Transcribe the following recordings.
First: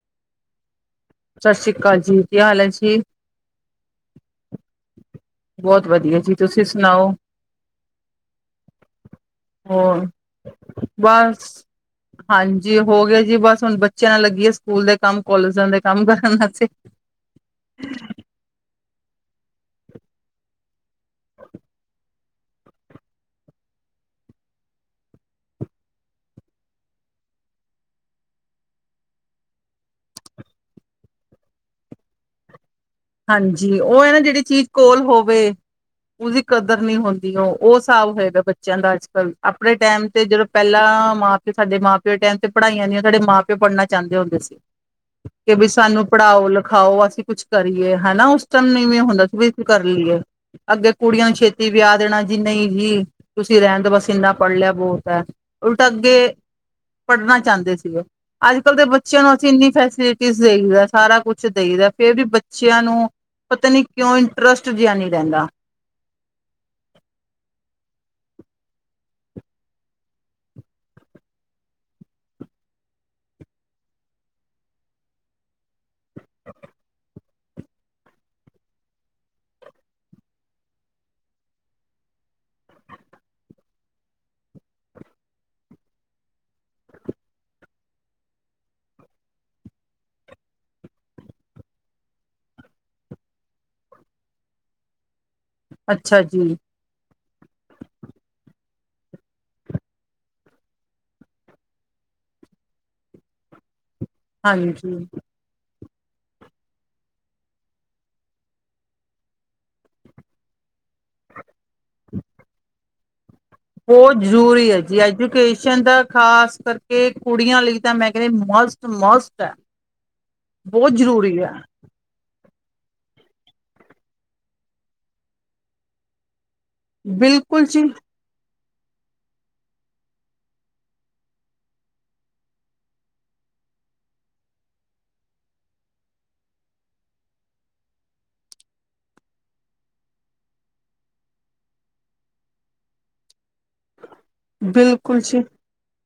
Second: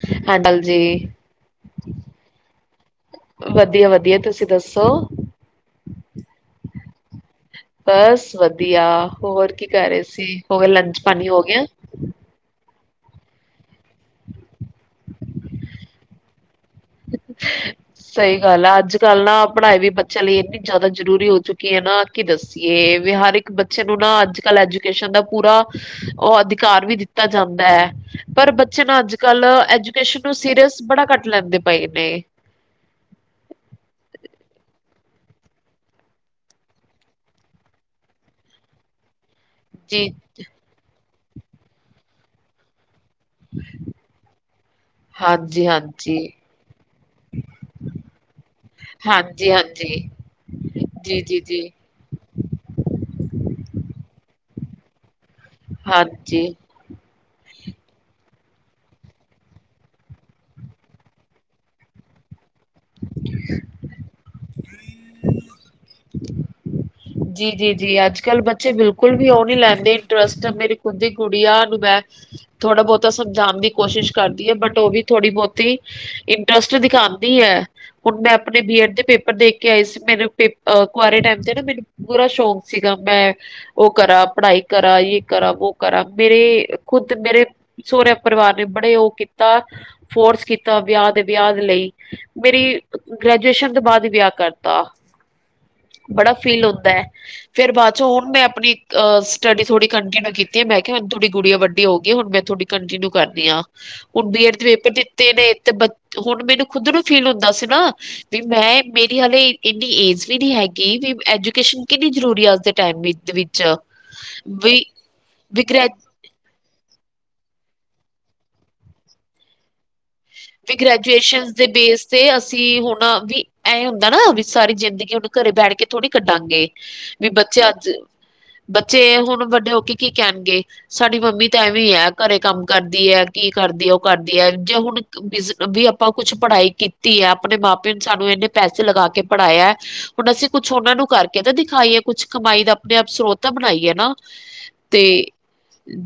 [unintelligible] ਸਤਿ ਸ੍ਰੀ ਅਕਾਲ ਜੀ ਕੀ ਹਾਲ ਹੈ ਜੀ ਵਧੀਆ ਵਧੀਆ, ਤੁਸੀਂ ਦੱਸੋ? ਬਹੁਤ ਵਧੀਆ ਜੀ, ਤੁਸੀਂ ਸੁਣਾਓ? ਬਸ ਵਧੀਆ ਹੋਰ ਕੀ ਕਰ ਰਹੇ ਹੋਰ ਸੀ ਹੋਵੇ ਲੰਚ ਪਾਣੀ ਹੋ ਬਸ ਗਿਆ। ਹਾਂਜੀ ਹੋ ਗਿਆ ਜੀ ਬਸ ਹੁਣ ਬੱਚਿਆਂ ਨਾਲ ਲੱਗੀ ਹੈ ਸਕੂਲ ਦੇ ਕੰਮ ਕਾਲਜਾਂ ਦੇ ਕੰਮ ਕਰਨ ਵਾਸਤੇ, ਸਹੀ ਗੱਲ ਹੈ ਅੱਜ ਕੱਲ੍ਹ ਨਾ ਪੜ੍ਹਾਈ ਵੀ ਬੱਚਿਆਂ ਲਈ ਇੰਨੀ ਜ਼ਿਆਦਾ ਜ਼ਰੂਰੀ ਹੋ ਚੁੱਕੀ ਹੈ ਨਾ ਕੀ ਦੱਏ ਵੀ ਹਰ ਇੱਕ ਬੱਚੇ ਨੂੰ ਨਾ ਅੱਜ ਕੱਲ੍ਹ ਐਜੂਕੇਸ਼ਨ ਦਾ ਪੂਰਾ ਉਹ ਅਧਿਕਾਰ ਵੀ ਦਿੱਤਾ। ਦਿੱਤਾ ਜਾਂਦਾ ਹੈ ਪਰ ਬੱਚੇ ਨੂੰ ਅੱਜ-ਕੱਲ੍ਹ ਐਜੂਕੇਸ਼ਨ ਨੂੰ ਸੀਰੀਅਸ ਬੜਾ ਕੱਟ ਲੈਂਦੇ। [unintelligible] ਹਾਂਜੀ ਉਹ ਹੈ ਨਾ ਜਿਹੜੀ ਚੀਜ਼ ਕੋਲ ਹੋਵੇ। ਉਹਦੀ ਕਦਰ ਨਹੀ ਹੁੰਦੀ ਉਹ-ਉਹ ਹਿਸਾਬ ਹੋਏਗਾ ਬੱਚਿਆਂ ਦਾ ਅੱਜ-ਕੱਲ ਆਪਣੇ ਜੀ, ਟਾਈਮ ਤੇ ਜਦੋਂ ਪਹਿਲਾਂ ਮਾਂ ਪਿਓ ਸਾਡੇ ਮਾਂ ਪਿਓ ਦੇ ਟੈਮ ਤੇ ਪੜ੍ਹਾਈਆਂ ਦੀ, ਸਾਡੇ ਮਾਂ ਪਿਓ ਪੜ੍ਹਨਾ ਚਾਹੁੰਦੇ ਹੁੰਦੇ ਸੀ ਕਿ ਵੀ ਸਾਨੂੰ ਹਾਂਜੀ-ਹਾਂਜੀ, ਪੜ੍ਹਾਓ ਲਿਖਾਓ ਅਸੀਂ ਕੁਛ ਕਰ। ਹਨਾ ਉਸ ਟਾਈਮਵੇਂ ਹੁੰਦਾ ਸੀ ਵੀ ਕਰ ਹਾਂਜੀ-ਹਾਂਜੀ, ਲਈਏ ਅੱਗੇ ਕੁੜੀਆਂ ਨੂੰ ਛੇਤੀ ਜੀ-ਜੀ-ਜੀ, ਵਿਆਹ ਦੇਣਾ ਜੀ ਨਹੀਂ। ਜੀ ਤੁਸੀਂ ਰਹਿਣ ਦੋ ਬਸ ਇੰਨਾ ਪੜ੍ਹ ਲਿਆ ਬਹੁਤ ਹੈ। ਉਲਟਾ ਅੱਗੇ ਹਾਂਜੀ। ਪੜ੍ਹਨਾ ਚਾਹੁੰਦੇ ਸੀਗੇ ਅੱਜ ਕੱਲ੍ਹ ਦੇ ਬੱਚਿਆਂ ਨੂੰ ਅਸੀਂ ਇੰਨੀ ਫੈਸਿਲਿਟੀ ਦੇਈ ਸਾਰਾ ਕੁਛ ਦੇਈ ਰਿਦਾ ਫੇਰ ਵੀ ਬੱਚੇ। ਬੱਚਿਆਂ ਨੂੰ ਪਤਾ ਨੀ ਕਿਉਂ ਇੰਟਰਸਟ ਜਿਹਾ ਨਹੀਂ ਰਹਿੰਦਾ। ਜੀ ਜੀ ਜੀ ਅੱਜ ਕੱਲ ਬੱਚੇ ਬਿਲਕੁਲ ਵੀ ਉਹ ਨੀ ਲੈਂਦੇ ਇੰਟਰਸਟ ਮੇਰੀ ਖੁਦ ਦੀ ਕੁੜੀ ਆ ਦੁਪਿਹਰ ਨੂੰ। ਥੋੜਾ ਬਹੁਤਾ ਸਮਝਾਉਣ ਦੀ ਕੋਸ਼ਿਸ਼ ਕਰਦੀ ਹੈ। ਬਟ ਉਹ ਵੀ ਥੋੜੀ ਬਹੁਤੀ ਇੰਟਰਸਟ ਦਿਖਾਣ। ਹੁਣ ਮੈਂ ਆਪਣੇ ਬੀਐਡ ਦੇ ਪੇਪਰ ਦੇਖ ਕੇ ਆਈ ਸੀ ਮੈਨ ਕੁਆਰੇ ਟਾਈਮ ਤੇ ਨਾ ਮੈਨੂੰ। ਬੁਰਾ ਸ਼ੌਕ ਸੀਗਾ ਮੈਂ ਉਹ ਕਰਾਂ ਪੜ੍ਹਾਈ ਕਰਾਂ ਯੇ ਕਰਾਂ ਵੋ ਕਰਾਂ ਮੇਰੇ। ਖੁੱਦ ਮੇਰੇ ਸੋਹੁਰਿਆਂ ਪਰਿਵਾਰ ਨੇ ਬੜੇ ਉਹ ਕੀਤਾ ਫੋਰਸ ਕੀਤਾ ਵਿਆਹ ਦੇ ਵਿਆਹ ਲਈ। ਮੇਰੀ ਗ੍ਰੈਜੂਏਸ਼ਨ ਤੋਂ ਬਾਅਦ ਵਿਆਹ ਕਰਤਾ। ਅੱਛਾ ਜੀ। [inaudible] ਫਿਰ ਬਾਅਦੋਂ ਹੁਣ ਮੈਂ ਆਪਣੀ ਅ ਸਟੱਡੀ ਥੋੜੀ ਕੰਟੀਿਊ ਕੀਤੀ ਮੈਂ ਕਿਹਾ ਥੋੜੀ ਗੁੜਿਆ ਵੱਡੀ ਹੋ ਗਈ ਹੈ ਹੁਣ ਮੈਥੋਂ। ਕੰਟਿਨਿਊ ਕਰਨੀ ਆ ਹੁਣ ਬੀਏਡ ਦੇ ਪੇਪਰ ਹਾਂਜੀ ਦਿੱਤੇ ਨੇ ਤੇ। ਹੁਣ ਮੈਨੂੰ ਖੁਦ ਨੂੰ ਫੀਲ ਹੁੰਦਾ ਸੀ ਨਾ ਵੀ ਮੈਂ ਮੇਰੀ ਹਾਲੇ ਇੰਨੀ ਏਜ ਵੀ ਨਹੀਂ ਹੈਗੀ। ਵੀ ਐਜੂਕੇਸ਼ਨ ਕਿੰਨੀ ਜ਼ਰੂਰੀ ਹੈ ਅੱਜ ਦੇ ਟਾਈਮ ਵਿੱਚ ਵੀ। ਬਹੁਤ ਜ਼ਰੂਰੀ ਹੈ ਜੀ ਵੀ ਐਜੂਕੇਸ਼ਨ ਗ੍ਰੈ ਦਾ ਖਾਸ ਕਰਕੇ। ਕਿ ਕੁੜੀਆਂ ਲਈ ਤਾਂ ਮੈਂ ਕਹਿੰਦੀ ਮਸਟ ਮਸਟ ਹੈ। ਵੀ ਬਹੁਤ ਜ਼ਰੂਰੀ ਗ੍ਰੈਜੂਏਸ਼ਨ ਹੈ ਦੇ ਬੇਸ ਤੇ ਅਸੀਂ। ਅਸੀਂ ਹੁਣ ਵੀ ਇਹ ਹੁੰਦਾ ਨਾ ਵੀ ਸਾਰੀ ਜ਼ਿੰਦਗੀ ਹਣ ਘਰੇ ਬੈਠ ਕੇ ਥੋੜ੍ਹੀ ਕੱਢਾਂਗੇ। ਵੀ ਬਿਲਕੁਲ ਬੱਚੇ ਜੀ। ਅੱਜ ਬੱਚੇ ਹੁਣ ਵੱਡੇ ਹੋ ਕੇ ਕੀ ਕਹਿਣਗੇ ਸਾਡੀ ਮੰਮੀ ਤਾਂ ਐਵੇਂ ਹੈ ਘਰੇ ਕੰਮ ਕਰਦੀ ਹੈ ਕੀ। ਕਰਦੀ ਉਹ ਕਰਦੀ ਹੈ ਜੇ ਹੁਣ। ਬ ਵੀ ਆਪਾਂ ਕੁਛ ਪੜ੍ਹਾਈ ਕੀਤੀ ਹੈ ਆਪਣੇ ਮਾਂ ਪਿਉ ਨੇ ਸਾਨੂੰ ਇਨੇ ਪੈਸੇ ਲਗਾ ਕੇ ਪੜ੍ਹਾਇਆ। ਹੁਣ ਅਸੀਂ ਕੁਛ ਉਹਨਾਂ ਨੂੰ ਕਰਕੇ ਤਾਂ ਦਿਖਾਈਏ ਕੁਛ ਕਮਾਈ ਦਾ ਆਪਣੇ ਆਪ ਸਰੋਤ ਬਣਾਈਏ ਨਾ। ਤੇ ਬਿਲਕੁਲ ਜੀ।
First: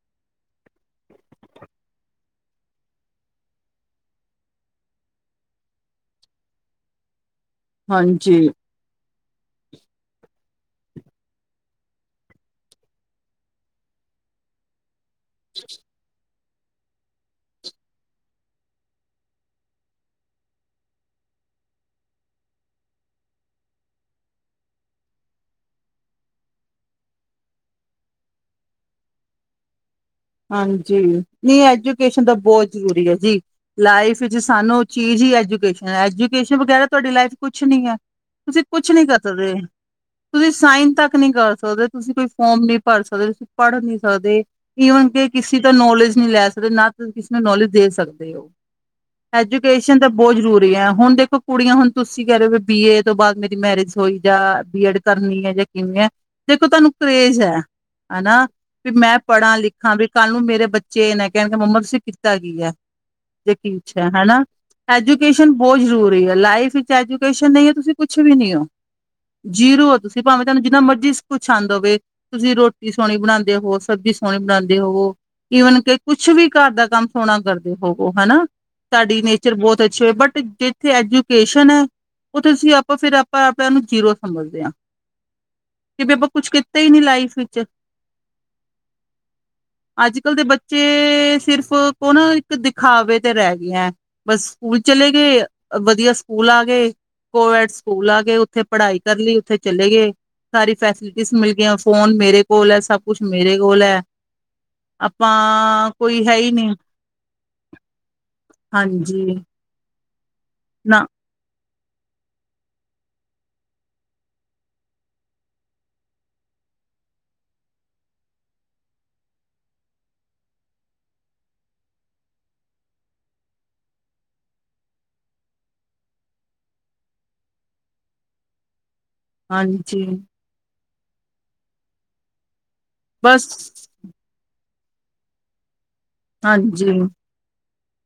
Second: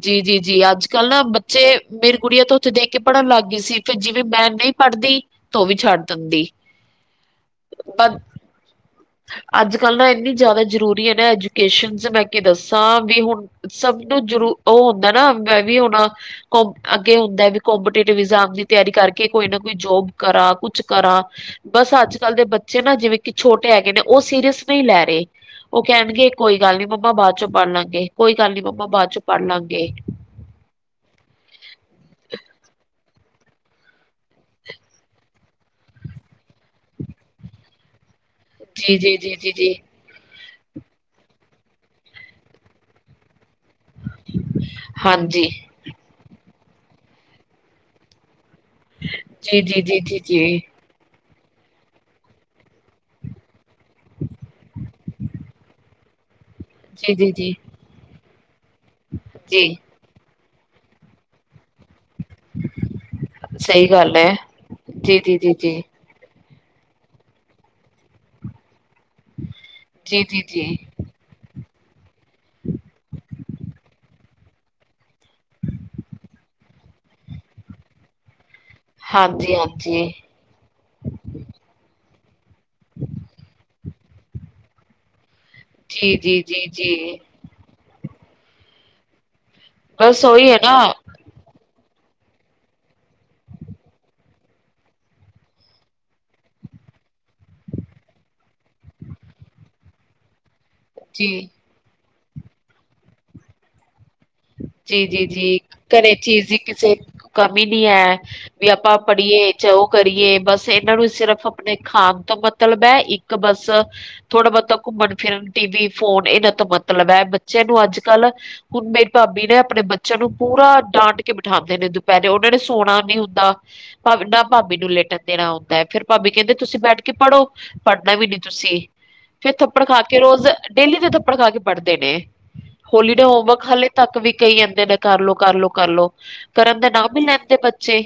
ਜੀ ਜੀ। ਜੀ ਅੱਜ ਕੱਲ੍ਹ ਨਾ ਬੱਚੇ ਮੇਰੀ ਗੁੜੀਆਂ ਤੋਂ ਉੱਥੇ ਦੇਖ ਕੇ ਪੜ੍ਹਨ ਲੱਗ ਗਈ ਸੀ। ਫਿਰ ਜਿਵੇਂ ਮੈਂ ਨਹੀਂ ਪੜ੍ਹਦੀ ਤਾਂ ਉਹ ਵੀ ਛੱਡ ਦਿੰਦੀ। ਹਾਂਜੀ। ਅੱਜ ਕੱਲ ਨਾ ਇੰਨੀ ਜ਼ਿਆਦਾ ਜਰੂਰੀ ਹੈ ਨਾ ਐਜੂਕੇਸ਼ਨ ਚ ਮੈਂ ਕੀ ਦੱਸਾਂ ਵੀ ਹੁਣ ਸਭ। ਮਨੂੰ ਜਰੂ ਉਹ ਹੁੰਦਾ ਨਾ ਮੈਂ ਵੀ ਹਣਾ [unintelligible] ਅੱਗੇ ਹੁੰਦਾ ਕੋਪਟਿਈਟਬ ਦੀ ਤਿਆਰੀ ਕਰਕੇ ਕੋਈ ਨਾ ਕੋਈ ਜੋਬ ਕਰਾ ਕੁਛ ਕਰਾ। ਬਸ ਅੱਜ ਕੱਲ੍ਹ ਦੇ ਬੱਚੇ ਨਾ ਜਿਵੇਂ ਕਿ ਛੋਟੇ ਹੈਗੇ ਨੇ ਉਹ ਸੀਰੀਅਸ ਨਹੀਂ ਲੈ ਰਹੇ। ਉਹ ਕਹਿਣਗੇ ਕੋਈ ਗੱਲ ਨੀ ਮੰਮਾ ਬਾਅਦ ਚ ਪੜ ਲਾਂਗੇ ਕੋਈ ਗੱਲ ਨੀ ਮੰਮਾ ਬਾਅਦ ਚੋਂ ਪੜ੍ਹ ਲਾਂਗੇ। ਹਾਂਜੀ ਨਹੀਂ ਐਜੂਕੇਸ਼ਨ ਤਾਂ ਬਹੁਤ ਜ਼ਰੂਰੀ ਹੈ ਜੀ। ਲਾਈਫ ਚ ਸਾਨੂੰ ਚੀਜ਼ ਹੀ ਐਜੂਕੇਸ਼ਨ ਐਜੂਕੇਸ਼ਨ ਵਗੈਰਾ ਤੁਹਾਡੀ ਲਾਈਫ ਕੁਛ ਨਹੀਂ ਹੈ। ਤੁਸੀਂ ਕੁਛ ਜੀ ਨਹੀਂ ਜੀ ਕਰ ਜੀ ਜੀ ਸਕਦੇ। ਜੀ ਤੁਸੀਂ ਸਾਈਨ ਤੱਕ ਨਹੀਂ ਕਰ ਸਕਦੇ ਤੁਸੀਂ ਕੋਈ ਫੋਰਮ ਨ ਭਰ ਸਕਦੇ ਤੁਸੀਂ ਪੜ ਨਹੀਂ ਸਕਦੇ। ਕਿ ਹਾਂਜੀ ਕਿਸੇ ਤਾਂ ਨੌਲੇਜ ਨਹੀਂ ਲੈ ਸਕਦੇ ਨਾਸੀਂ ਕਿਸੇ ਨੂੰ ਨੌਲੇਜ ਦੇ ਸਕਦੇ ਹੋ। ਜੀ ਜੀ ਐਜੂਕੇਸ਼ਨ ਜੀ ਤਾਂ ਜੀ ਬਹੁਤ ਜਰੂਰੀ ਜੀ ਹੈ ਹੁਣ ਦੇਖੋ। ਕੁੜੀਆਂ ਹੁਣ ਤੁਸੀਂ ਕਹਿ ਲਹੇ ਵੀ ਬੀ ਏ ਤੋਂ ਬਾਅਦ ਮੇਰੀ ਮੈਰਿਜ ਹੋਈ ਜਾਂ ਬੀਐਡ ਕਰਨੀ ਹੈ ਜਾਂ ਕਿਵੇਂ ਹੈ। ਦੇਖੋ ਤੁਹਾਨੂੰ ਜੀ ਜੀ ਕਰੇਜ਼ ਹੈ ਜੀ ਹਨਾ ਵੀ ਮੈਂ ਪੜਾ ਲਿਖਾ। ਜੀ ਕੱਲ੍ਹ ਨੂੰ ਮੇਰੇ ਬੱਚੇ ਇਹ ਨੇ ਕਹਿਣ ਮੰਮਾ ਤੁਸੀਂ। ਕੀਤਾ ਕੀ ਹੈ? ਕੀ ਸਹੀ ਪੁੱਛਿਆ ਗੱਲ ਹੈ ਹਨਾ ਜੀ ਜੀ ਐਜੂਕੇਸ਼ਨ ਜੀ ਬਹੁਤ ਜੀ ਜ਼ਰੂਰੀ ਹੈ ਲਾਈਫ। ਐਜੂਕੇਸ਼ਨ ਨਹੀਂ ਹੈ ਤੁਸੀਂ ਕੁਛ ਵੀ ਨੀ ਹੋ। ਜੀਰੋ ਜੀ ਤੁਸੀਂ ਜੀ ਭਾਵੇਂ ਤੁਹਾਨੂੰ ਜੀ ਜਿੰਨਾ ਮਰਜ਼ੀ ਕੁਛ ਆਉਂਦ ਹੋਵੇ। ਤੁਸੀਂ ਰੋਟੀ ਸੋਹਣੀ ਬਣਾਉਂਦੇ ਹੋ ਸਬਜ਼ੀ ਸੋਹਣੀ ਬਣਾਉਂਦੇ। ਕਰਦੇ ਰਹੋ ਈਵਨ ਕਿ ਕੁਛ ਵੀ ਘਰ ਦਾ ਕੰਮ ਸੋਹਣਾ ਕਰਦੇ ਹੋਵੋ ਹਨਾ। ਸਾਡੀ ਨੇਚਰ ਹਾਂਜੀ ਬਹੁਤ ਅੱਛੀ ਹਾਂਜੀ ਹੋਏ ਬਟ ਜਿੱਥੇ ਐਜੂਕੇਸ਼ਨ ਹੈ। ਉੱਥੇ ਅਸੀਂ ਆਪਾਂ ਫਿਰ ਆਪਾਂ ਆਪਾਂ ਨੂੰ ਜੀਰੋ ਸਮਝਦੇ ਹਾਂ। ਕਿ ਵੀ ਜੀ, ਆਪਾਂ ਜੀ, ਕੁਛ ਜੀ, ਕੀਤਾ ਹੀ ਨਹੀਂ ਜੀ ਲਾਈਫ ਵਿੱਚ। ਅੱਜ ਬਸ ਕੱਲ੍ਹ ਦੇ ਉਹੀ ਹੈ ਨਾ ਬੱਚੇ ਸਿਰਫ਼। ਉਹਨੂੰ ਇੱਕ ਦਿਖਾਵੇ ਤੇ ਰਹਿ ਗਈਆਂ ਬਸ ਸਕੂਲ ਚਲੇ ਗਏ ਵਧੀਆ ਸਕੂਲ ਆ ਗਏ। ਕੋ-ਐਡ ਸਕੂਲ ਆ ਗਏ ਉੱਥੇ ਪੜ੍ਹਾਈ ਕਰ ਲਈ ਉੱਥੇ ਚਲੇ ਗਏ। ਸਾਰੀ ਫੈਸਿਲਿਟੀਜ਼ ਜੀ, ਮਿਲ ਗਈਆਂ ਫੋਨ ਮੇਰੇ ਕੋਲ ਹੈ, ਸਭ ਕੁਛ ਮੇਰੇ ਕੋਲ ਹੈ। ਅੱਛਾ। [inaudible] ਜੀ ਜੀ ਜੀ ਆਪਾਂ ਘਰੇ ਕੋਈ ਹੈ ਚੀਜ਼ ਹੀ ਦੀ ਨਹੀਂ ਕਿਸੇ ਕਮੀ ਨੀ ਹੈ ਵੀ ਆਪਾਂ ਹਾਂਜੀ ਪੜ੍ਹੀਏ ਜਦੋਂ। ਕਰੀਏ ਬਸ ਇਹਨਾਂ ਨਾ ਨੂੰ ਸਿਰਫ਼। ਆਪਣੇ ਖਾਣ ਤੋਂ ਮਤਲਬ ਹੈ। ਇੱਕ ਬਸ ਥੋੜਾ ਬਹੁਤਾ ਘੁੰਮਣ ਫਿਰਨ ਟੀ ਵੀ ਫੋਨ। ਇਹਨਾ ਤੋਂ ਮਤਲਬ ਹੈ ਬੱਚਿਆਂ ਨੂੰ ਅੱਜ ਕੱਲ ਹੁਣ। ਭਾਬੀ ਨੇ ਆਪਣੇ ਬੱਚਿਆਂ ਨੂੰ ਪੂਰਾ ਡਾਂਟ ਕੇ ਬਿਠਾਉਂਦੇ ਨੇ ਦੁਪਹਿਰੇ ਉਹਨਾਂ ਨੇ ਸੌਣਾ ਨੀ ਹੁੰਦਾ। ਨਾ ਭਾਬੀ ਨੂੰ ਲਿਟਣ ਦੇਣਾ ਹੁੰਦਾ ਹੈ। ਫੇਰ ਭਾਬੀ ਕਹਿੰਦੇ ਤੁਸੀਂ ਬੈਠ ਕੇ ਪੜ੍ਹੋ ਪੜ੍ਹਨਾ ਵੀ ਨੀ ਤੁਸੀਂ। ਫੇਰ ਥੱਪੜ ਖਾ ਹਾਂਜੀ ਕੇ ਰੋਜ਼ ਡੇਲੀ ਦੇ ਥੱਪੜ ਖਾ ਕੇ ਪੜ੍ਹਦੇ ਨੇ ਹੋਲੀਡੇ ਬਸ ਹੋਮਵਰਕ ਹਲੇ। ਤੱਕ ਵੀ ਕਹੀ ਜਾਂਦੇ ਨੇ ਕਰ ਲਓ, ਕਰ ਲਓ, ਕਰ ਲਓ ਕਰਨ ਦਾ ਹਾਂਜੀ ਨਾਮ ਨਹੀਂ ਲੈਂਦੇ ਬੱਚੇ।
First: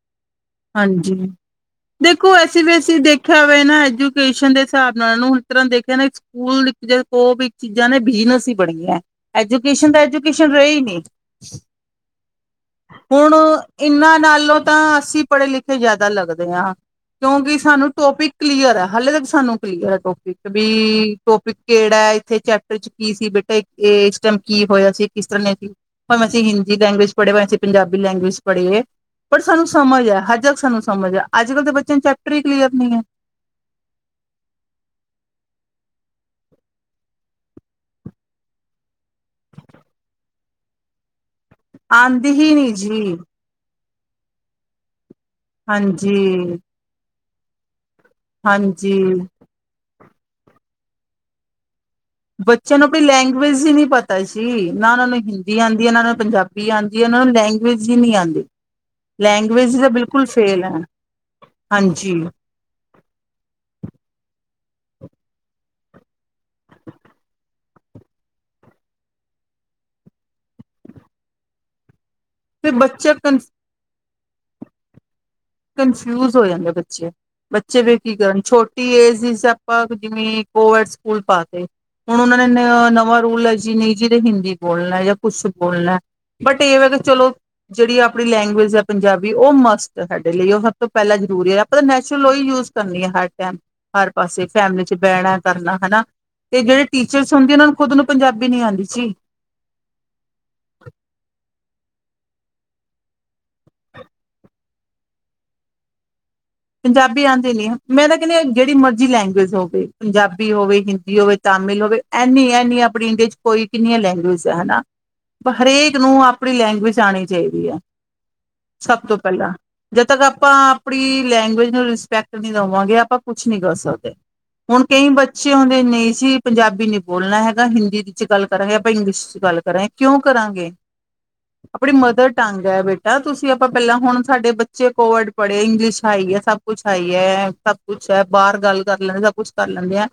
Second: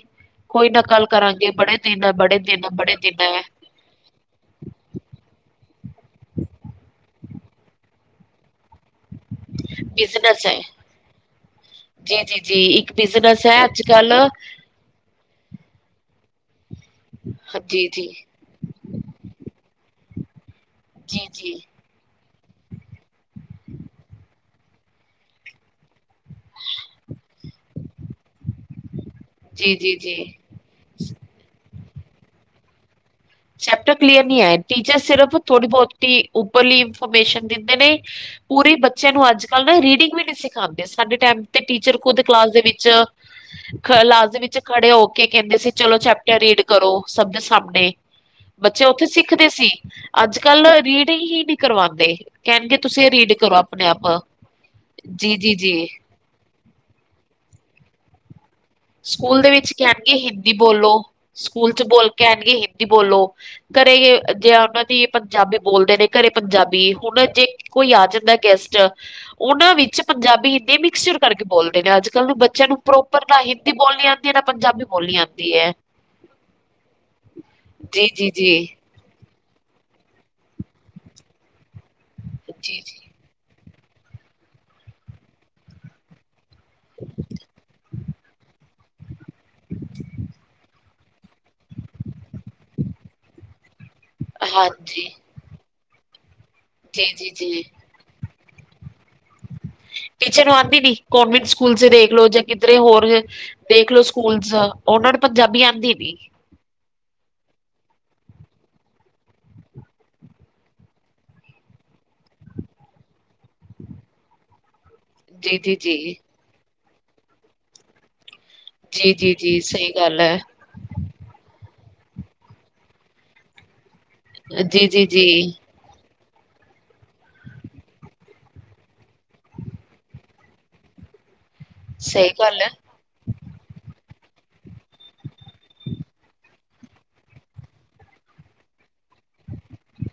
ਕੋਈ ਨਾ ਗੱਲ ਹਾਂਜੀ ਕਰਾਂਗੇ ਪੜ੍ਹਾਈ। ਦੇਖੋ ਅਸੀ ਵੀ ਅਸੀਂ ਦੇਖਿਆ ਹੋਇਆ ਨਾ ਐਜੂਕੇਸ਼ਨ ਦੇ ਹਿਸਾਬ ਨਾਲ ਨੂੰ ਇਸ ਤਰ੍ਹਾਂ ਦੇਖ। ਦੇਖਦੇ ਨੇ ਸਕੂਲ ਜਦੋਂ ਦੋ ਵੀ ਚੀਜ਼ਾਂ ਨੇ ਬਿਜਨਸ। ਬੜੀਆਂ ਐਜੂਕੇਸ਼ਨ ਤਾਂ ਬਿਜਨਸ ਐਜੂਕੇਸ਼ਨ ਹੈ। ਰਹੀ ਨਹੀਂ। ਜੀ ਜੀ ਜੀ ਇੱਕ ਹੁਣ ਬਿਜਨਸ ਹੈ ਅੱਜ ਕੱਲ ਇਹਨਾਂ ਨਾਲੋਂ ਤਾਂ ਅਸੀਂ ਪੜ੍ਹੇ ਲਿਖੇ ਜਿਆਦਾ ਲੱਗਦੇ ਹਾਂ। ਕਿਉਂਕਿ ਜੀ ਸਾਨੂੰ ਜੀ ਟੋਪਿਕ ਕਲੀਅਰ ਹੈ। ਹਾਲੇ ਤੱਕ ਸਾਨੂੰ ਕਲੀਅਰ ਹੈ। ਟੋਪਿਕ ਵੀ ਜੀ ਟੋਪਿਕ। ਜੀ। ਕਿਹੜਾ ਇੱਥੇ ਚੈਪਟਰ 'ਚ ਕੀ ਸੀ। ਬੇਟਾ ਇੱਥੇ ਇਸ ਟਾਈਮ ਕੀ ਹੋਇਆ ਸੀ। ਕਿਸੇ ਨੇ ਵੀ। ਭਾਵੇਂ ਅਸੀਂ ਹਿੰਦੀ ਲੈਂਗੁਏਜ ਪੜ੍ਹੇ ਹੋਏ ਆ। ਅਸੀਂ ਪੰਜਾਬੀ ਲੈਂਗੁਏਜ ਪੜ੍ਹੇ। ਪਰ ਸਾਨੂੰ ਜੀ ਜੀ ਸਮਝ ਆ। ਜੀ। ਜੇਕਰ ਸਾਨੂੰ ਸਮਝ ਆ ਅੱਜ ਕੱਲ੍ਹ ਦੇ ਬੱਚਿਆਂ ਨੂੰ ਚੈਪਟਰ ਹੀ ਕਲੀਅਰ ਨਹੀਂ ਹੈ। ਚੈਪਟਰ ਕਲੀਅਰ ਨਹੀਂ ਆਏ ਟੀਚਰ ਸਿਰਫ ਥੋੜੀ ਬਹੁਤੀ ਉੱਪਰਲੀ ਇਨਫੋਰਮੇਸ਼ਨ ਦਿੰਦੇ ਨੇ। ਪੂਰੀ ਬੱਚਿਆਂ ਨੂੰ ਅੱਜ ਕੱਲ੍ਹ ਨਾ ਰੀਡਿੰਗ ਵੀ ਨੀ ਸਿਖਾਉਂਦੇ ਸਾਡੇ ਟਾਈਮ। ਤੇ ਟੀਚਰ ਖੁਦ ਆਂਦੀ ਕਲਾਸ ਹੀ ਦੇ ਨੀ ਵਿੱਚ। ਜੀ, ਕਲਾਸ ਦੇ ਵਿੱਚ ਖੜੇ ਹੋ ਕੇ ਕਹਿੰਦੇ ਸੀ। ਚਲੋ ਹਾਂਜੀ, ਚੈਪਟਰ ਰੀਡ ਕਰੋ ਸਭ ਦੇ ਸਾਹਮਣੇ। ਬੱਚੇ ਹਾਂਜੀ। ਉੱਥੇ ਸਿੱਖਦੇ ਸੀ। ਅੱਜ ਕੱਲ ਰੀਡ ਹੀ ਨਹੀਂ ਕਰਵਾਉਂਦੇ। ਕਹਿਣਗੇ ਬੱਚਿਆਂ ਨੂੰ ਆਪਣੀ ਤੁਸੀਂ ਰੀਡ ਕਰੋ ਲੈਂਗੁਏਜ ਹੀ ਨਹੀਂ ਆਪਣੇ ਆਪ ਪਤਾ ਜੀ ਨਾ ਉਹਨਾਂ ਨੂੰ ਜੀ ਜੀ ਹਿੰਦੀ ਆਉਂਦੀ ਜੀ ਹੈ, ਨਾ ਉਹ ਨੂੰ ਪੰਜਾਬੀ ਆਉਂਦੀ ਹੈ। ਉਹ ਨੂੰ ਲੈਂਗੁਏਜ ਹੀ ਨੀ ਆਉਂਦੀ। ਸਕੂਲ ਦੇ ਵਿੱਚ ਕਹਿਣਗੇ ਹਿੰਦੀ ਫੇਲ ਐ, ਬੋਲੋ ਸਕੂਲ 'ਚ ਬੋਲ ਹਾਂਜੀ, ਕਹਿਣਗੇ ਹਿੰਦੀ ਬੋਲੋ। ਘਰੇ ਗੇ ਜੇ ਆਉਣ। ਉਹਨਾਂ ਦੀ ਪੰਜਾਬੀ ਬੋਲਦੇ ਨੇ ਘਰੇ ਪੰਜਾਬੀ ਹੁਣ ਜੇ ਕੋਈ ਆ ਜਾਂਦਾ ਹੈ ਗੈਸਟ ਉਹ ਨਾ। ਵਿੱਚ ਪੰਜਾਬੀ, ਹਿੰਦੀ ਮਿਕਸਚਰ ਕਰਕੇ ਬੋਲਦੇ ਨੇ ਅੱਜ। ਕੱਲ ਨੂੰ ਬੱਚਿਆਂ ਫਿਰ ਨੂੰ ਬੱਚਾ ਪ੍ਰੋਪਰ ਕਨ ਨਾ ਹਿੰਦੀ ਬੋਲਣੀ ਆਉਂਦੀ ਹੈ, ਨਾ ਪੰਜਾਬੀ ਬੋਲਣੀ ਆਉਂਦੀ ਹੈ। ਕਨਫਿਊਜ ਹੋ ਜਾਂਦੇ ਹੈ ਬੱਚੇ ਬੱਚੇ ਵੀ ਫਿਰ ਜੀ ਕੀ ਜੀ ਕਰਨ ਜੀ ਛੋਟੀ ਏਜ। ਆਪਾਂ ਹੁਣ ਜਿਵੇਂ ਕੋਵਿਡ ਸਕੂਲ 'ਚ ਪਾ ਤੇ ਹੁਣ ਉਹ ਨੇ ਜੀ ਜੀ ਨਵਾਂ ਰੂਲ। ਜਿੰਨੇ ਜਿੰਨੇ ਹਿੰਦੀ ਬੋਲਣਾ ਜਾਂ ਕੁੱਛ ਬੋਲਣਾ ਬਟ ਇਹ ਹੈ ਕਿ ਚਲੋ ਜਿਹੜੀ। ਆਪਣੀ ਲੈਂਗੁਏਜ ਹੈ ਪੰਜਾਬੀ ਉਹ ਮਸਤ। ਦੇ ਲਈ ਉਹ ਸਭ ਤੋਂ ਪਹਿਲਾਂ ਜ਼ਰੂਰੀ ਹੈ। ਆਪਾਂ ਤਾਂ ਨੈਚੁਰਲ ਓਈ ਯੂਜ ਕਰਨੀ ਹੈ ਹਰ ਟਾਈਮ। ਹਰ ਪਾਸੇ ਫੈਮਿਲੀ 'ਚ ਹਾਂਜੀ। ਬਹਿਣਾ ਕਰਨਾ ਹਨਾ ਤੇ ਜਿਹੜੇ ਟੀਚਰਸ ਹੁੰਦੇ ਨੇ ਜੀ-ਜੀ-ਜੀ ਉਹਨਾਂ ਨੂੰ ਖੁਦ ਨੂੰ ਪੰਜਾਬੀ। ਵੀ ਨੀ ਆਉਂਦੀ ਜੀ। ਟੀਚਰ ਨੂੰ ਆਉਂਦੀ ਨਹੀਂ ਕੌਨਵੈਂਟ ਸਕੂਲ। 'ਚ ਦੇਖਲੋ ਜਾਂ ਕਿਧਰੇ ਹੋਰ ਦੇਖਲੋ ਸਕੂਲਸ ਉਹਨਾਂ ਨੂੰ ਪੰਜਾਬੀ ਆਉਂਦੀ ਨਹੀਂ। ਪੰਜਾਬੀ ਆਉਂਦੇ ਨੀ ਮੈਂ ਤਾਂ ਕਹਿੰਦੀ ਹਾ ਜਿਹੜੀ ਮਰਜ਼ੀ ਲੈਂਗੁਏਜ ਹੋਵੇ ਪੰਜਾਬੀ ਹੋਵੇ, ਹਿੰਦੀ ਹੋਵੇ, ਤਾਮਿਲਨਾਡੂ। ਹੋਵੇ ਇੰਨੀ ਇੰਨੀਆਂ ਆਪਣੀ ਇੰਡੀਆ 'ਚ ਕੋਈ ਕਿੰਨੀਆਂ ਲੈਂਗੁਏਜ ਆ ਹਨਾ। ਜੀ-ਜੀ-ਜੀ, ਹਰੇਕ ਨੂੰ ਆਪਣੀ ਲੈਂਗੁਏਜ ਆਉਣੀ ਚਾਹੀਦੀ ਹੈ। ਸਭ ਤੋਂ ਪਹਿਲਾਂ ਜੀ-ਜੀ-ਜੀ ਸਹੀ ਜਦ ਗੱਲ ਤੱਕ ਐ। ਆਪਾਂ ਆਪਣੀ। ਲੈਂਗੁਜ ਨੂੰ ਰਿਸਪੈਕਟ ਨਹੀਂ ਦੇਵਾਂਗੇ ਆਪਾਂ ਕੁਛ ਨਹੀਂੀ ਕਰ ਸਕਦੇ। ਹੁਣ ਕਈ ਬੱਚੇ ਜੀ-ਜੀ-ਜੀ ਹੁੰਦੇ ਨਹੀਂ ਜੀ। ਪੰਜਾਬੀ ਨੀ ਬੋਲਣਾ ਹੈਗਾ ਹਿੰਦੀ ਚ ਗੱਲ ਕਰਾਂਗੇ ਆਪਾਂ ਇੰਗਲਿਸ਼ ਚ ਗੱਲ ਕਰਾਂਗੇ ਕਿਉਂ ਕਰਾਂਗੇ। [inaudible] ਆਪਣੀ ਸਹੀ ਮਦਰ ਗੱਲ ਟੰਗ ਐ। ਹੈ ਬੇਟਾ ਤੁਸੀਂ ਆਪਾਂ ਪਹਿਲਾਂ ਹੁਣ ਸਾਡੇ ਬੱਚੇ ਕੋਵਰਡ ਪੜ੍ਹੇ ਇੰਗਲਿਸ਼। ਆਈ ਹੈ ਸਭ ਕੁੱਛ ਹੈਈ ਹੈ ਸਭ ਕੁੱਛ ਹੈ ਬਾਹਰ ਗੱਲ। ਕਰ ਲੈਂਦੇ ਸਭ ਕੁੱਛ ਕਰ ਲੈਂਦੇ ਆ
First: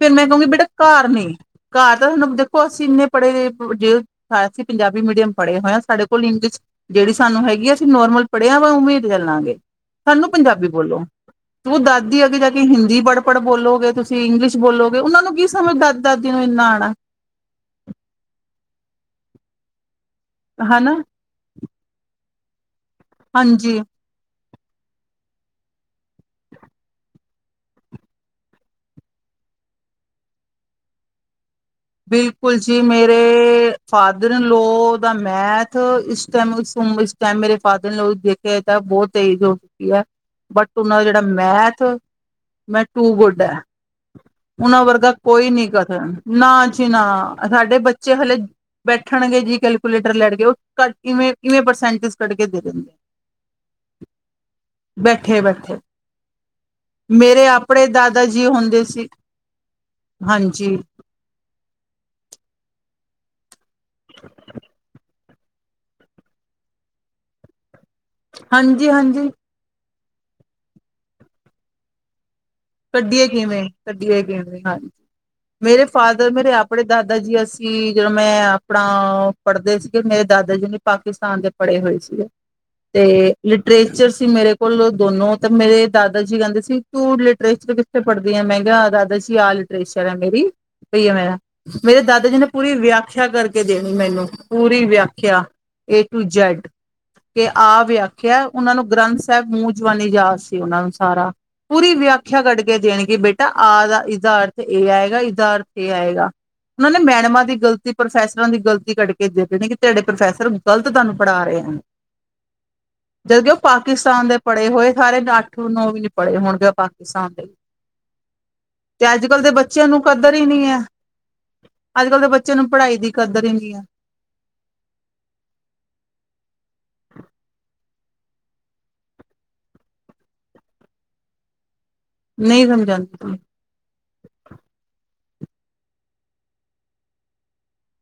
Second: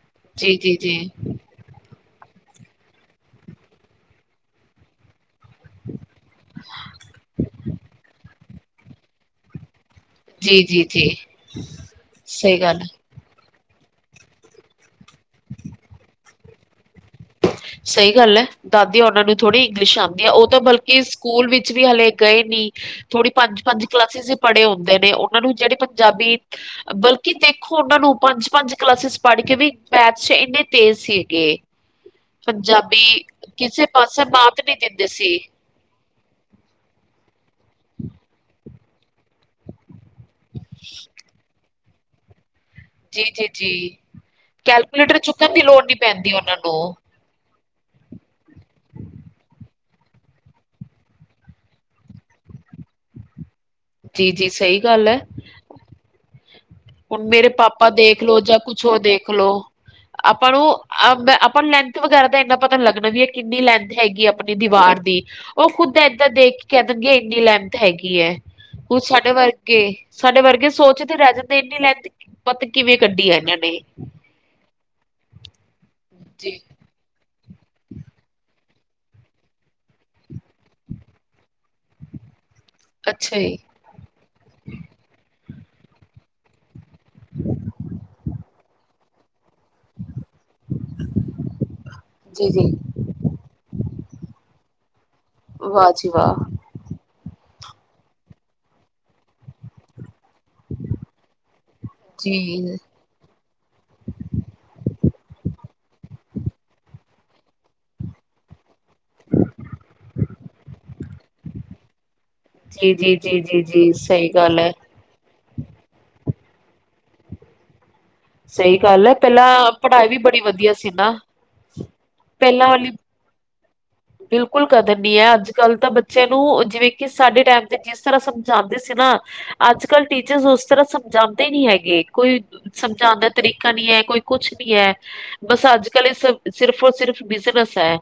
ਫੇਰ ਮੈਂ ਕਹੂੰਗੀ ਬੇਟਾ ਜੀ-ਜੀ-ਜੀ, ਘਰ ਨਹੀ ਘਰ। ਤੁਹਾਨੂੰ ਦੇਖੋ ਅਸੀਂ ਇੰਨੇ ਪੜ੍ਹੇ ਜੇ ਸਾਇਆ ਸੀ ਪੰਜਾਬੀ ਮੀਡੀਅਮ। ਪੜੇ ਹੋਏਆ ਸਾਡੇ ਕੋਲ ਇੰਗਲਿਸ਼ ਜਿਹੜੀ ਸਾਨੂੰ ਹੈਗੀ ਆ ਅਸੀਂ ਨੋਰਮਲ ਪੜ੍ਹਿਆ ਵਾ ਉਮੀਦ ਚੱਲਾਂਗੇ। ਸਾਨੂੰ ਪੰਜਾਬੀ ਬੋਲੋ ਜੀ-ਜੀ-ਜੀ ਉਹ ਦਾਦੀ ਅੱਗੇ ਜਾ ਕੇ ਸਹੀ ਗੱਲ ਹਿੰਦੀ ਪੜ੍ਹ ਪੜ੍ਹ ਬੋਲੋਗੇ ਤੁਸੀਂ ਇੰਗਲਿਸ਼ ਬੋਲੋ। ਉਹਨਾਂ ਨੂੰ ਕੀ ਸਮਝ ਦਾ ਦਾਦੀ ਨੂੰ ਇੰਨਾ ਆਣਾ। ਸਹੀ ਗੱਲ ਹੈ ਦਾਦੀ ਉਹਨਾਂ ਨੂੰ ਥੋੜ੍ਹੀ ਇੰਗਲਿਸ਼ ਆਉਂਦੀ ਹੈ ਉਹ ਤਾਂ ਬਲਕਿ ਹਨਾ ਸਕੂਲ ਵਿੱਚ। ਵੀ ਹਲੇ ਗਏ ਨੀ ਥੋੜੀ ਪੰਜ, ਹਾਂਜੀ ਪੰਜ ਕਲਾਸਿਸ ਵੀ ਪੜ੍ਹੇ ਹੁੰਦੇ ਨੇ ਉਹਨਾਂ ਨੂੰ ਜਿਹੜੇ। ਪੰਜਾਬੀ ਬਲਕ। ਕਿ ਦੇਖੋ ਉਹਨਾਂ ਨੂੰ ਪੰਜ, ਪੰਜ ਕਲਾਸਿਸ ਪੜ੍ਹ ਕੇ ਵੀ ਮੈਥ ਚ ਇੰਨੇ ਤੇਜ਼ ਸੀਗੇ। ਬਿਲਕੁਲ ਜੀ ਮੇਰੇ ਪੰਜਾਬੀ ਕਿਸੇ ਪਾਸੇ ਫਾਦਰ ਮਾਤ ਲੋ ਨਹੀਂ ਦਿੰਦੇ ਦਾ ਸੀ ਮੈਥ ਇਸ ਟਾਈਮ ਉਮ। ਟ ਮੇਰੇ ਫਾਦਰ ਨੇ ਦੇਖਿਆ ਤਾਂ ਬਹੁਤ ਤੇਜ਼ ਹੋ ਚੁੱਕੀ ਹੈ ਬਟ ਉਹਨਾਂ ਦਾ ਜਿਹੜਾ ਮੈਥ। ਮੈਂ ਟੂ ਜੀ ਗੁੱਡ ਜੀ ਹੈ ਜੀ ਉਹਨਾਂ ਵਰਗਾ ਕੈਲਕੂਲੇਟਰ ਕੋਈ ਚੁੱਕਣ ਦੀ ਨੀ ਲੋੜ ਨਹੀਂ ਕਥਨ ਪੈਂਦੀ ਨਾ ਉਹਨਾਂ ਜੀ ਨੂੰ ਨਾ। ਸਾਡੇ ਬੱਚੇ ਹਲੇ ਬੈਠਣਗੇ ਜੀ ਕੈਲਕੂਲੇਟਰ ਲੈੜ ਕੇ ਉਹ ਕੱਵੇਂ ਕਿਵੇਂ ਪਰਸੈਂਟਜ ਕੱਢ ਕੇ ਦੇ ਦਿੰਦੇ ਆ ਜੀ, ਜੀ ਸਹੀ ਗੱਲ ਏ ਹੁਣ ਮੇਰੇ ਆਪਣੇ ਪਾਪਾ ਦਾਦਾ ਦੇਖਲੋ ਜੀ ਜਾਂ ਕੁਛ ਹੁੰਦੇ ਹੋਰ ਸੀ ਦੇਖ ਲੋ ਆਪਾਂ ਨੂੰ ਹਾਂਜੀ, ਆਪ ਲ ਵਗੈਰਾ ਦਾ ਇੰਨਾ ਪਤਾ ਲੱਗਣਾ ਵੀ ਹੈ ਕਿੰਨੀ ਲੈਂਥ ਹੈਗੀ ਆਪਣੀ ਦੀਵਾਰ ਦੀ ਉਹ ਖੁੱਦ ਏਦਾਂ ਦੇਖ ਕੇ ਕਹਿ ਦਿੰਗੇ ਇੰਨੀ ਲੈਮਤ ਹੈਗੀ ਹੈ ਕੁ ਹਾਂਜੀ-ਹਾਂਜੀ ਸਾਡੇ ਵਰਗੇ ਸਾਡੇ ਵਰਗੇ ਸੋਚ ਤੇ ਰਹਿ ਜਾਂਦੇ ਇੰਨੀ [unintelligible] ਕੱਢੀਏ ਕੱਢੀ ਹੈ ਇਹਨਾਂ ਕਿਵੇਂ ਨੇ ਕੱਢੀਏ ਕਿਵੇਂ ਹਾਂਜੀ ਮੇਰੇ ਫਾਦਰ ਮੇਰੇ ਜੀ ਆਪਣੇ ਦਾਦਾ ਜੀ ਅਸੀ ਕਿ ਜਦੋਂ ਮੈਂ ਆਪਣਾ ਪੜ੍ਹਦੇ ਸੀਗੇ ਮੇਰੇ ਦਾਦਾ ਜੀ ਨੇ ਪਾਕਿਸਤਾਨ ਦੇ ਪੜ੍ਹੇ ਹੋਏ ਸੀਗੇ ਤੇ ਅੱਛਾ ਜੀ ਲਿਟਰੇਚਰ ਸੀ ਮੇਰੇ ਕੋਲ ਦੋਨੋ ਤੇ ਮੇਰੇ ਦਾਦਾ ਜੀ ਕਹਿੰਦੇ ਸੀ ਤੂੰ ਲਿਟਰੇਚਰ ਕਿਥੇ ਪੜ੍ਹਦੀ ਆ ਮੈਂ ਕਿਹਾ ਦਾਦਾ ਜੀ ਆ [unintelligible] ਸ਼ਰ ਮੇਰੀ ਪਈ ਆ ਮੈਂਰਾ ਮੇਰੇ ਦਾਦਾ ਜੀ ਨੇ ਪੂਰੀ ਵਿਆਖਿਆ ਕਰਕੇ ਦੇਣੀ ਮੈਨੂੰ ਪੂਰੀ ਵਿਆਖਿਆ ਵਾਹ ਏ ਜੀ ਟੂ ਵਾਹ ਜੈਡ ਕੇ ਆ ਵਿਆਖਿਆ ਉਹਨਾਂ ਨੂੰ ਗ੍ਰੰਥ ਸਾਹਿਬ ਮੂੰ ਜਵੀ ਯਾਦ ਸੀ ਉਹਨਾਂ ਨੂੰ ਸਾਰਾ ਪੂਰੀ ਵਿਆਖ [unintelligible] ਜੀ ਕੱਢ ਕੇ ਦੇਣਗੇ ਬੇਟਾ ਆਹ ਦਾ ਇਹਦਾ ਅਰਥ ਇਹ ਆਏਗਾ ਇਹਦਾ ਅਰਥ ਇਹ ਆਏਗਾ ਉਹ ਮੈਡਮਾਂ ਦੀ ਗ਼ਲਤੀ ਪ੍ਰੋਫੈਸਰਾਂ ਦੀ ਗ਼ਲਤੀ ਕੱਢਕੇ ਦੇ ਰਹੇ ਨੇ ਕਿ ਤੁਹਾਡੇ ਪ੍ਰੋਫੈਸਰ ਗਲਤ ਤੁਹਾਨੂੰ ਪੜ੍ਹਾ ਰਹੇ ਨੇ ਜੀ ਜੀ ਜੀ ਜਦਕਿ ਉਹ ਜੀ ਜੀ ਪਾਕਿਸਤਾਨ ਸਹੀ ਦੇ ਗੱਲ ਪੜ੍ਹੇ ਹੈ ਹੋਏ ਸਾਰੇ ਨਾਟ ਉਹ ਵੀ ਨੀ ਪੜੇ ਹੋਣਗੇ ਪਾਕਿਸਤਾਨ ਦੇ ਸਹੀ ਤੇ ਗੱਲ ਹੈ ਅੱਜ ਕੱਲ੍ਹ ਦੇ ਪਹਿਲਾਂ ਬੱਚਿਆਂ ਨੂੰ ਪੜ੍ਹਾਈ ਵੀ ਕਦਰ ਬੜੀ ਹੀ ਨਹੀਂ ਵਧੀਆ ਏ ਸੀ ਨਾ ਅੱਜ ਕੱਲ ਦੇ ਬੱਚੇ ਨੂੰ ਪਹਿਲਾਂ ਵਾਲੀ ਪੜ੍ਹਾਈ ਦੀ ਕਦਰ ਹੀ ਹੈ ਬਿਲਕੁਲ ਕਦਰ ਨੀ ਏ ਅੱਜ ਕੱਲ ਤਾਂ ਬੱਚੇ ਨੂੰ ਜਿਵੇਂ ਕਿ ਸਾਡੇ ਟਾਈਮ ਤੇ ਜਿਸ ਤਰ੍ਹਾਂ ਸਮਝਾਉਂਦੇ ਸੀ ਨਾ ਅੱਜ ਕੱਲ ਟੀਚਰ ਉਸ ਤਰ੍ਹਾਂ ਸਮਝਾਉਂਦੇ ਨੀ ਹੈਗੇ ਕੋਈ ਨਹੀਂ ਸਮਝਾਉਣ ਦਾ ਸਮਝਾਉਂਦੀ ਤਰੀਕਾ ਨੀ ਹੈ ਕੋਈ ਕੁਛ ਨੀ ਹੈ ਬਸ ਅੱਜ ਕੱਲ ਏ ਸਬ ਸਿਰਫ ਔਰ ਸਿਰਫ ਬਿਜਨਸ ਹੈ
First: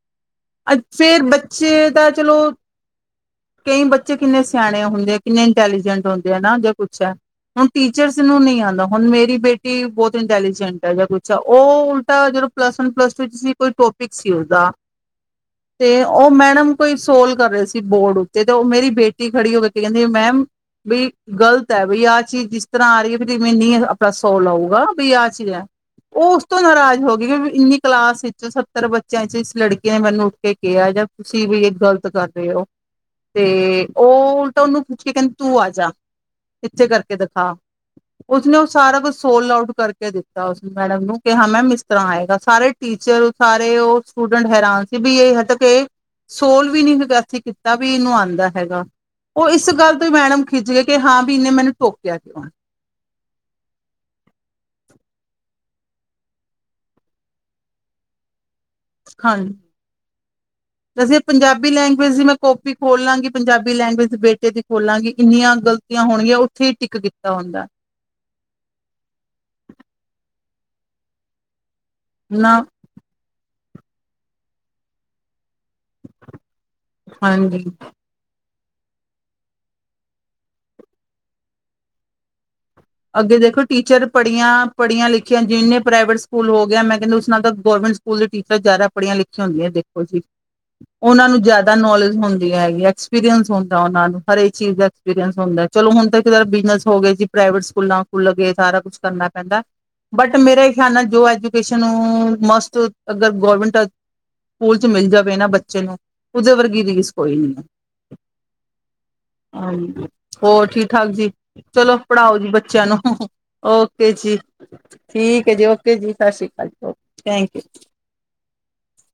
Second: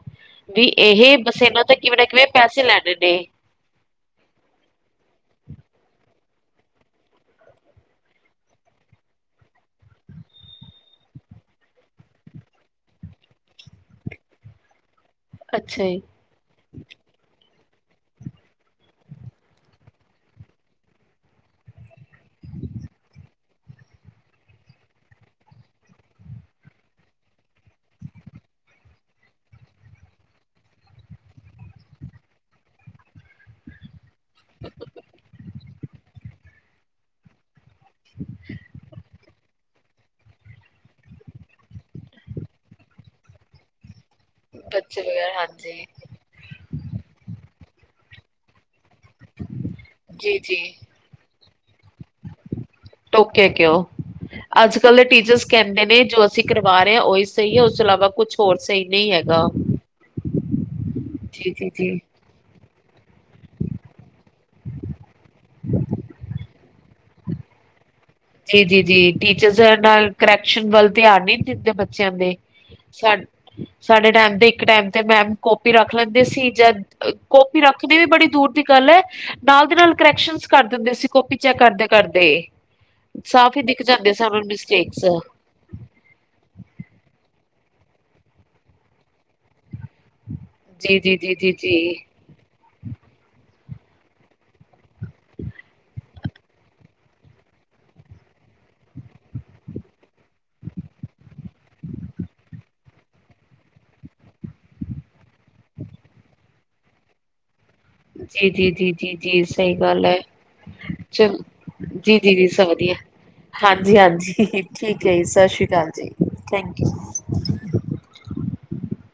ਵੀ ਅ ਇਹ ਫੇਿਰ ਬਸ ਇਹਨਾਂ ਤਾਂ ਬੱਚੇ ਕਿਵੇਂ ਨਾ ਦਾ ਕਿਵੇਂ ਚਲੋ [unintelligible] ਪੈਸੇ ਲੈਣੇ ਨੇ ਕਈ ਬੱਚੇ ਕਿੰਨੇ ਸਿਆਣੇ ਹੁੰਦੇ ਆ ਕਿੰਨੇ ਇੰਟੈਲੀਜੈਂਟ ਹੁੰਦੇ ਆ ਨਾ ਜਾਂ ਕੁਛ ਹੈ ਹੁਣ ਟੀਚਰਸ ਨੂੰ ਨਹੀਂ ਆਉਂਦਾ ਹੁਣ ਮੇਰੀ ਬੇਟੀ ਬਹੁਤ ਇੰਟੈਲੀਜੈਂਟ ਹੈ ਜਾਂ ਕੁਛ ਆ ਉਹ ਉਲਟਾ ਜ ਪਲੱਸ ਵਨ ਪਲੱਸ ਟੂ ਚ ਕੋਈ ਟੋਪਿਕ ਸੀ ਉਸਦਾ ਅੱਛਾ ਜੀ ਤੇ ਉਹ ਮੈਡਮ ਕੋਈ ਸੋਲ ਕਰ ਰਏ ਸੀ ਬੋਰਡ ਉੱਤੇ ਤੇ ਉਹ ਮੇਰੀ ਬੇਟੀ ਖੜੀ ਹੋ ਕੇ ਕਹਿੰਦੀ ਮੈਮ ਬਈ ਗ਼ਲਤ ਹੈ ਬਈ ਆਹ ਚੀਜ਼ ਜਿਸ ਤਰ੍ਹਾਂ ਆ ਰਹੀ ਹੈ ਵੀਵੇਂ ਨੀ ਆਪਣਾ ਸੌ ਲਊਗਾ ਬਈ ਆਹ ਚੀਜ਼ ਆ ਉਹ ਉਸ ਤੋਂ ਨਾਰਾਜ਼ ਹੋ ਗਏ ਕਿ ਇੰਨੀ ਕਲਾਸ ਵਿੱਚ ਸੱਤਰ ਬੱਚਿਆਂ ਚ ਇਸ ਲੜਕੀ ਕਿਨ ਮੈਨੂੰ ਉੱਠ ਕੇ ਕਿਹਾ ਜਾਂ ਤੁਸੀਂ ਵੀ ਇਹ ਗ਼ਲਤ ਕਰ ਰਹੇ ਹੋ ਤੇ ਉਹ ਉਲਟਾ ਉਹਨੂੰ ਪੁੱਛ ਕੇ ਕਹਿੰਦੀ ਤੂੰ ਆ ਜਾ ਇੱਥੇ ਕਰਕੇ ਦਿਖਾ ਉਸਨੇ ਉਹ ਸਾਰਾ ਕੁਛ ਸੋਲ ਆਊਟ ਕਰਕੇ ਦਿੱਤਾ ਉਸ ਮੈਡਮ ਨੂੰ ਕਿ ਹਾਂ ਮੈ ਇਸਿਸ ਤਰ੍ਹਾਂ ਆਏਗਾ ਸਾਰੇ ਟੀਚਰ ਸਾਰੇ ਉਹ ਸਟੂਡੈਂਟ ਹੈਰਾਨ ਸੀ ਬੱਚੇ ਵੀ ਇਹ ਵਗੈਰਾ ਹਦ ਕੇ ਹਾਂਜੀ ਸੋਲ ਵੀ ਨਹੀਂੀ ਹੈਗਾਸੀ ਕੀਤਾ ਵੀ ਇਹਨੂੰ ਆਉਂਦਾ ਹੈਗਾ ਉਹ ਇਸ ਗੱਲ ਤੋਂ ਹੀ ਜੀ ਮੈਡਮ ਜੀ ਖਿੱਚ ਗਏ ਕਿ ਹਾਂ ਵੀ ਇਹਨੇ ਮੈਨੂੰ ਟੋਕਿਆ ਕਿਉਂ ਟੋਕੇ ਕਿਉਂ ਅੱਜ ਕੱਲ ਦੇ ਟੀਚਰਸ ਕਹਿੰਦੇ ਨੇ ਜੋ ਅਸੀਂ ਕਰਵਾ ਰਹੇ ਹਾਂ ਉਹੀ ਸਹੀ ਹੈ ਉਸ ਤੋਂ ਇਲਾਵਾ ਕੁਛ ਹੋਰ ਸਹੀ ਨਹੀਂ ਹੈਗਾ ਦਸੀਂ ਜੀ ਪੰਜਾਬੀ ਜੀ ਜੀ ਲੈਂਗੁਏਜ ਦੀ ਮੈਂ ਕਾਪੀ ਖੋਲ ਲਾਂਗੀ ਪੰਜਾਬੀ ਲੈਂਗੁਏਜ ਦੇ ਬੇਟੇ ਦੀ ਖੋਲਾਂਗੀ ਇੰਨੀਆਂ ਗਲਤ ਹੋਣਗੀਆਂ ਉੱਥੇ ਹੀ ਟਿੱਕ ਕੀਤਾ ਹੁੰਦਾ ਜੀ ਜੀ ਜੀ ਟੀਚਰਸ ਨਾਲ ਕਰੈਕਸ਼ਨ ਵੱਲ ਧਿਆਨ ਨੀ ਦਿੰਦੇ ਬੱਚਿਆਂ ਦੇ ਨਾ ਸਾਡੇ ਟੈਮ ਦੇ ਇੱਕ ਟੈਮ ਤੇ ਮੈਮ ਪੀ ਰੱਖ ਲੈਂਦੇ ਸੀ ਜਾਂ ਕੋੋਪੀ ਹਾਂਜੀ ਰੱਖਦੇ ਵੀ ਬੜੀ ਦੂਰ ਦੀ ਗੱਲ ਹੈ ਨਾਲ ਦੀ ਨਾਲ ਕਰੈਕਸ਼ਨ ਕਰ ਦਿੰਦੇ ਸੀ ਕਪੀ ਚੈੱਕ ਕਰਦੇ ਕਰਦੇ ਅੱਗੇ ਸਾਫ਼ ਹੀ ਦੇਖੋ ਦਿਖ ਟੀਚਰ ਜਾਂਦੇ ਸਾਨੂੰ ਪੜ੍ਹੀਆਂ ਮਿਸਟੇਕਸ ਪੜ੍ਹੀਆਂ ਲਿਖੀਆਂ ਜਿੰਨੇ ਪ੍ਰਾਈਵੇਟ ਸਕੂਲ ਹੋ ਗਿਆ ਮੈਂ ਕਹਿੰਦੇ ਉਸ ਨਾਲ ਤਾਂ ਗੌਰਮੈਂਟ ਸਕੂਲ ਟੀਚਾਂ ਜ਼ਿਆਦਾੜੀਆਂ ਲਿਖੀਆਂ ਹੁੰਆਂਖ ਜੀ ਜੀ ਉਹਨਾਂ ਜੀ ਨੂੰ ਜੀ ਜਿਆਦਾ ਜੀ ਨੌਲੇਜ ਹੁੰਦੀ ਹੈਗੀ ਐਕਸਪੀਰੀਅੰਸ ਹੁੰਦਾ ਉਹਨਾਂ ਨੂੰ ਹਰੇਕ ਚੀਜ਼ ਦਾ ਐਕਸਪੀਰੀਅੰਸ ਹੁੰਦਾ ਚਲੋ ਹੁਣ ਤਾਂ ਬਿਜਨਸ ਹੋ ਗਏ ਜੀ ਪ੍ਰਾਈਵੇਟ ਫੁਲਾਂ ਫੁੱਲ ਕੇ ਸਾਰਾ ਕੁੱਛ ਕਰਨਾ ਪੈਂਦਾ। ਬਟ ਮੇਰਾ ਖਿਆਲ ਨਾਲ ਜੋ ਐਜੂਕੇਸ਼ਨ ਮਸਟ ਅਗਰ ਗੌਰਮੈਂਟ ਸਕੂਲ ਚ ਮਿਲ ਜਾਵੇ ਨਾ ਬੱਚੇ ਨੂੰ ਉਹਦੇ ਵਰਗੀ ਰੀਸ ਕੋਈ ਨੀ ਹੈ। ਜੀ ਜੀ ਜੀ ਜੀ ਜੀ ਸਹੀ ਗੱਲ ਹਾਂਜੀ ਹੈ ਹੋਰ ਠੀਕ ਠਾਕ ਜੀ ਚਲ ਚਲੋ ਜੀ ਜੀ ਪੜ੍ਹਾਓ ਜੀ ਬੱਚਿਆਂ ਨੂੰ ਹਾਂਜੀ ਓਕੇ ਜੀ ਹਾਂਜੀ ਠੀਕ ਹੈ ਜੀ ਸਤਿ ਸ੍ਰੀ ਅਕਾਲ ਓਕੇ ਜੀ ਸਤਿ ਸ਼੍ਰੀ ਅਕਾਲ ਥੈਂਕ ਜੀ ਓਕੇ ਥੈਂਕ ਯੂ। [inaudible]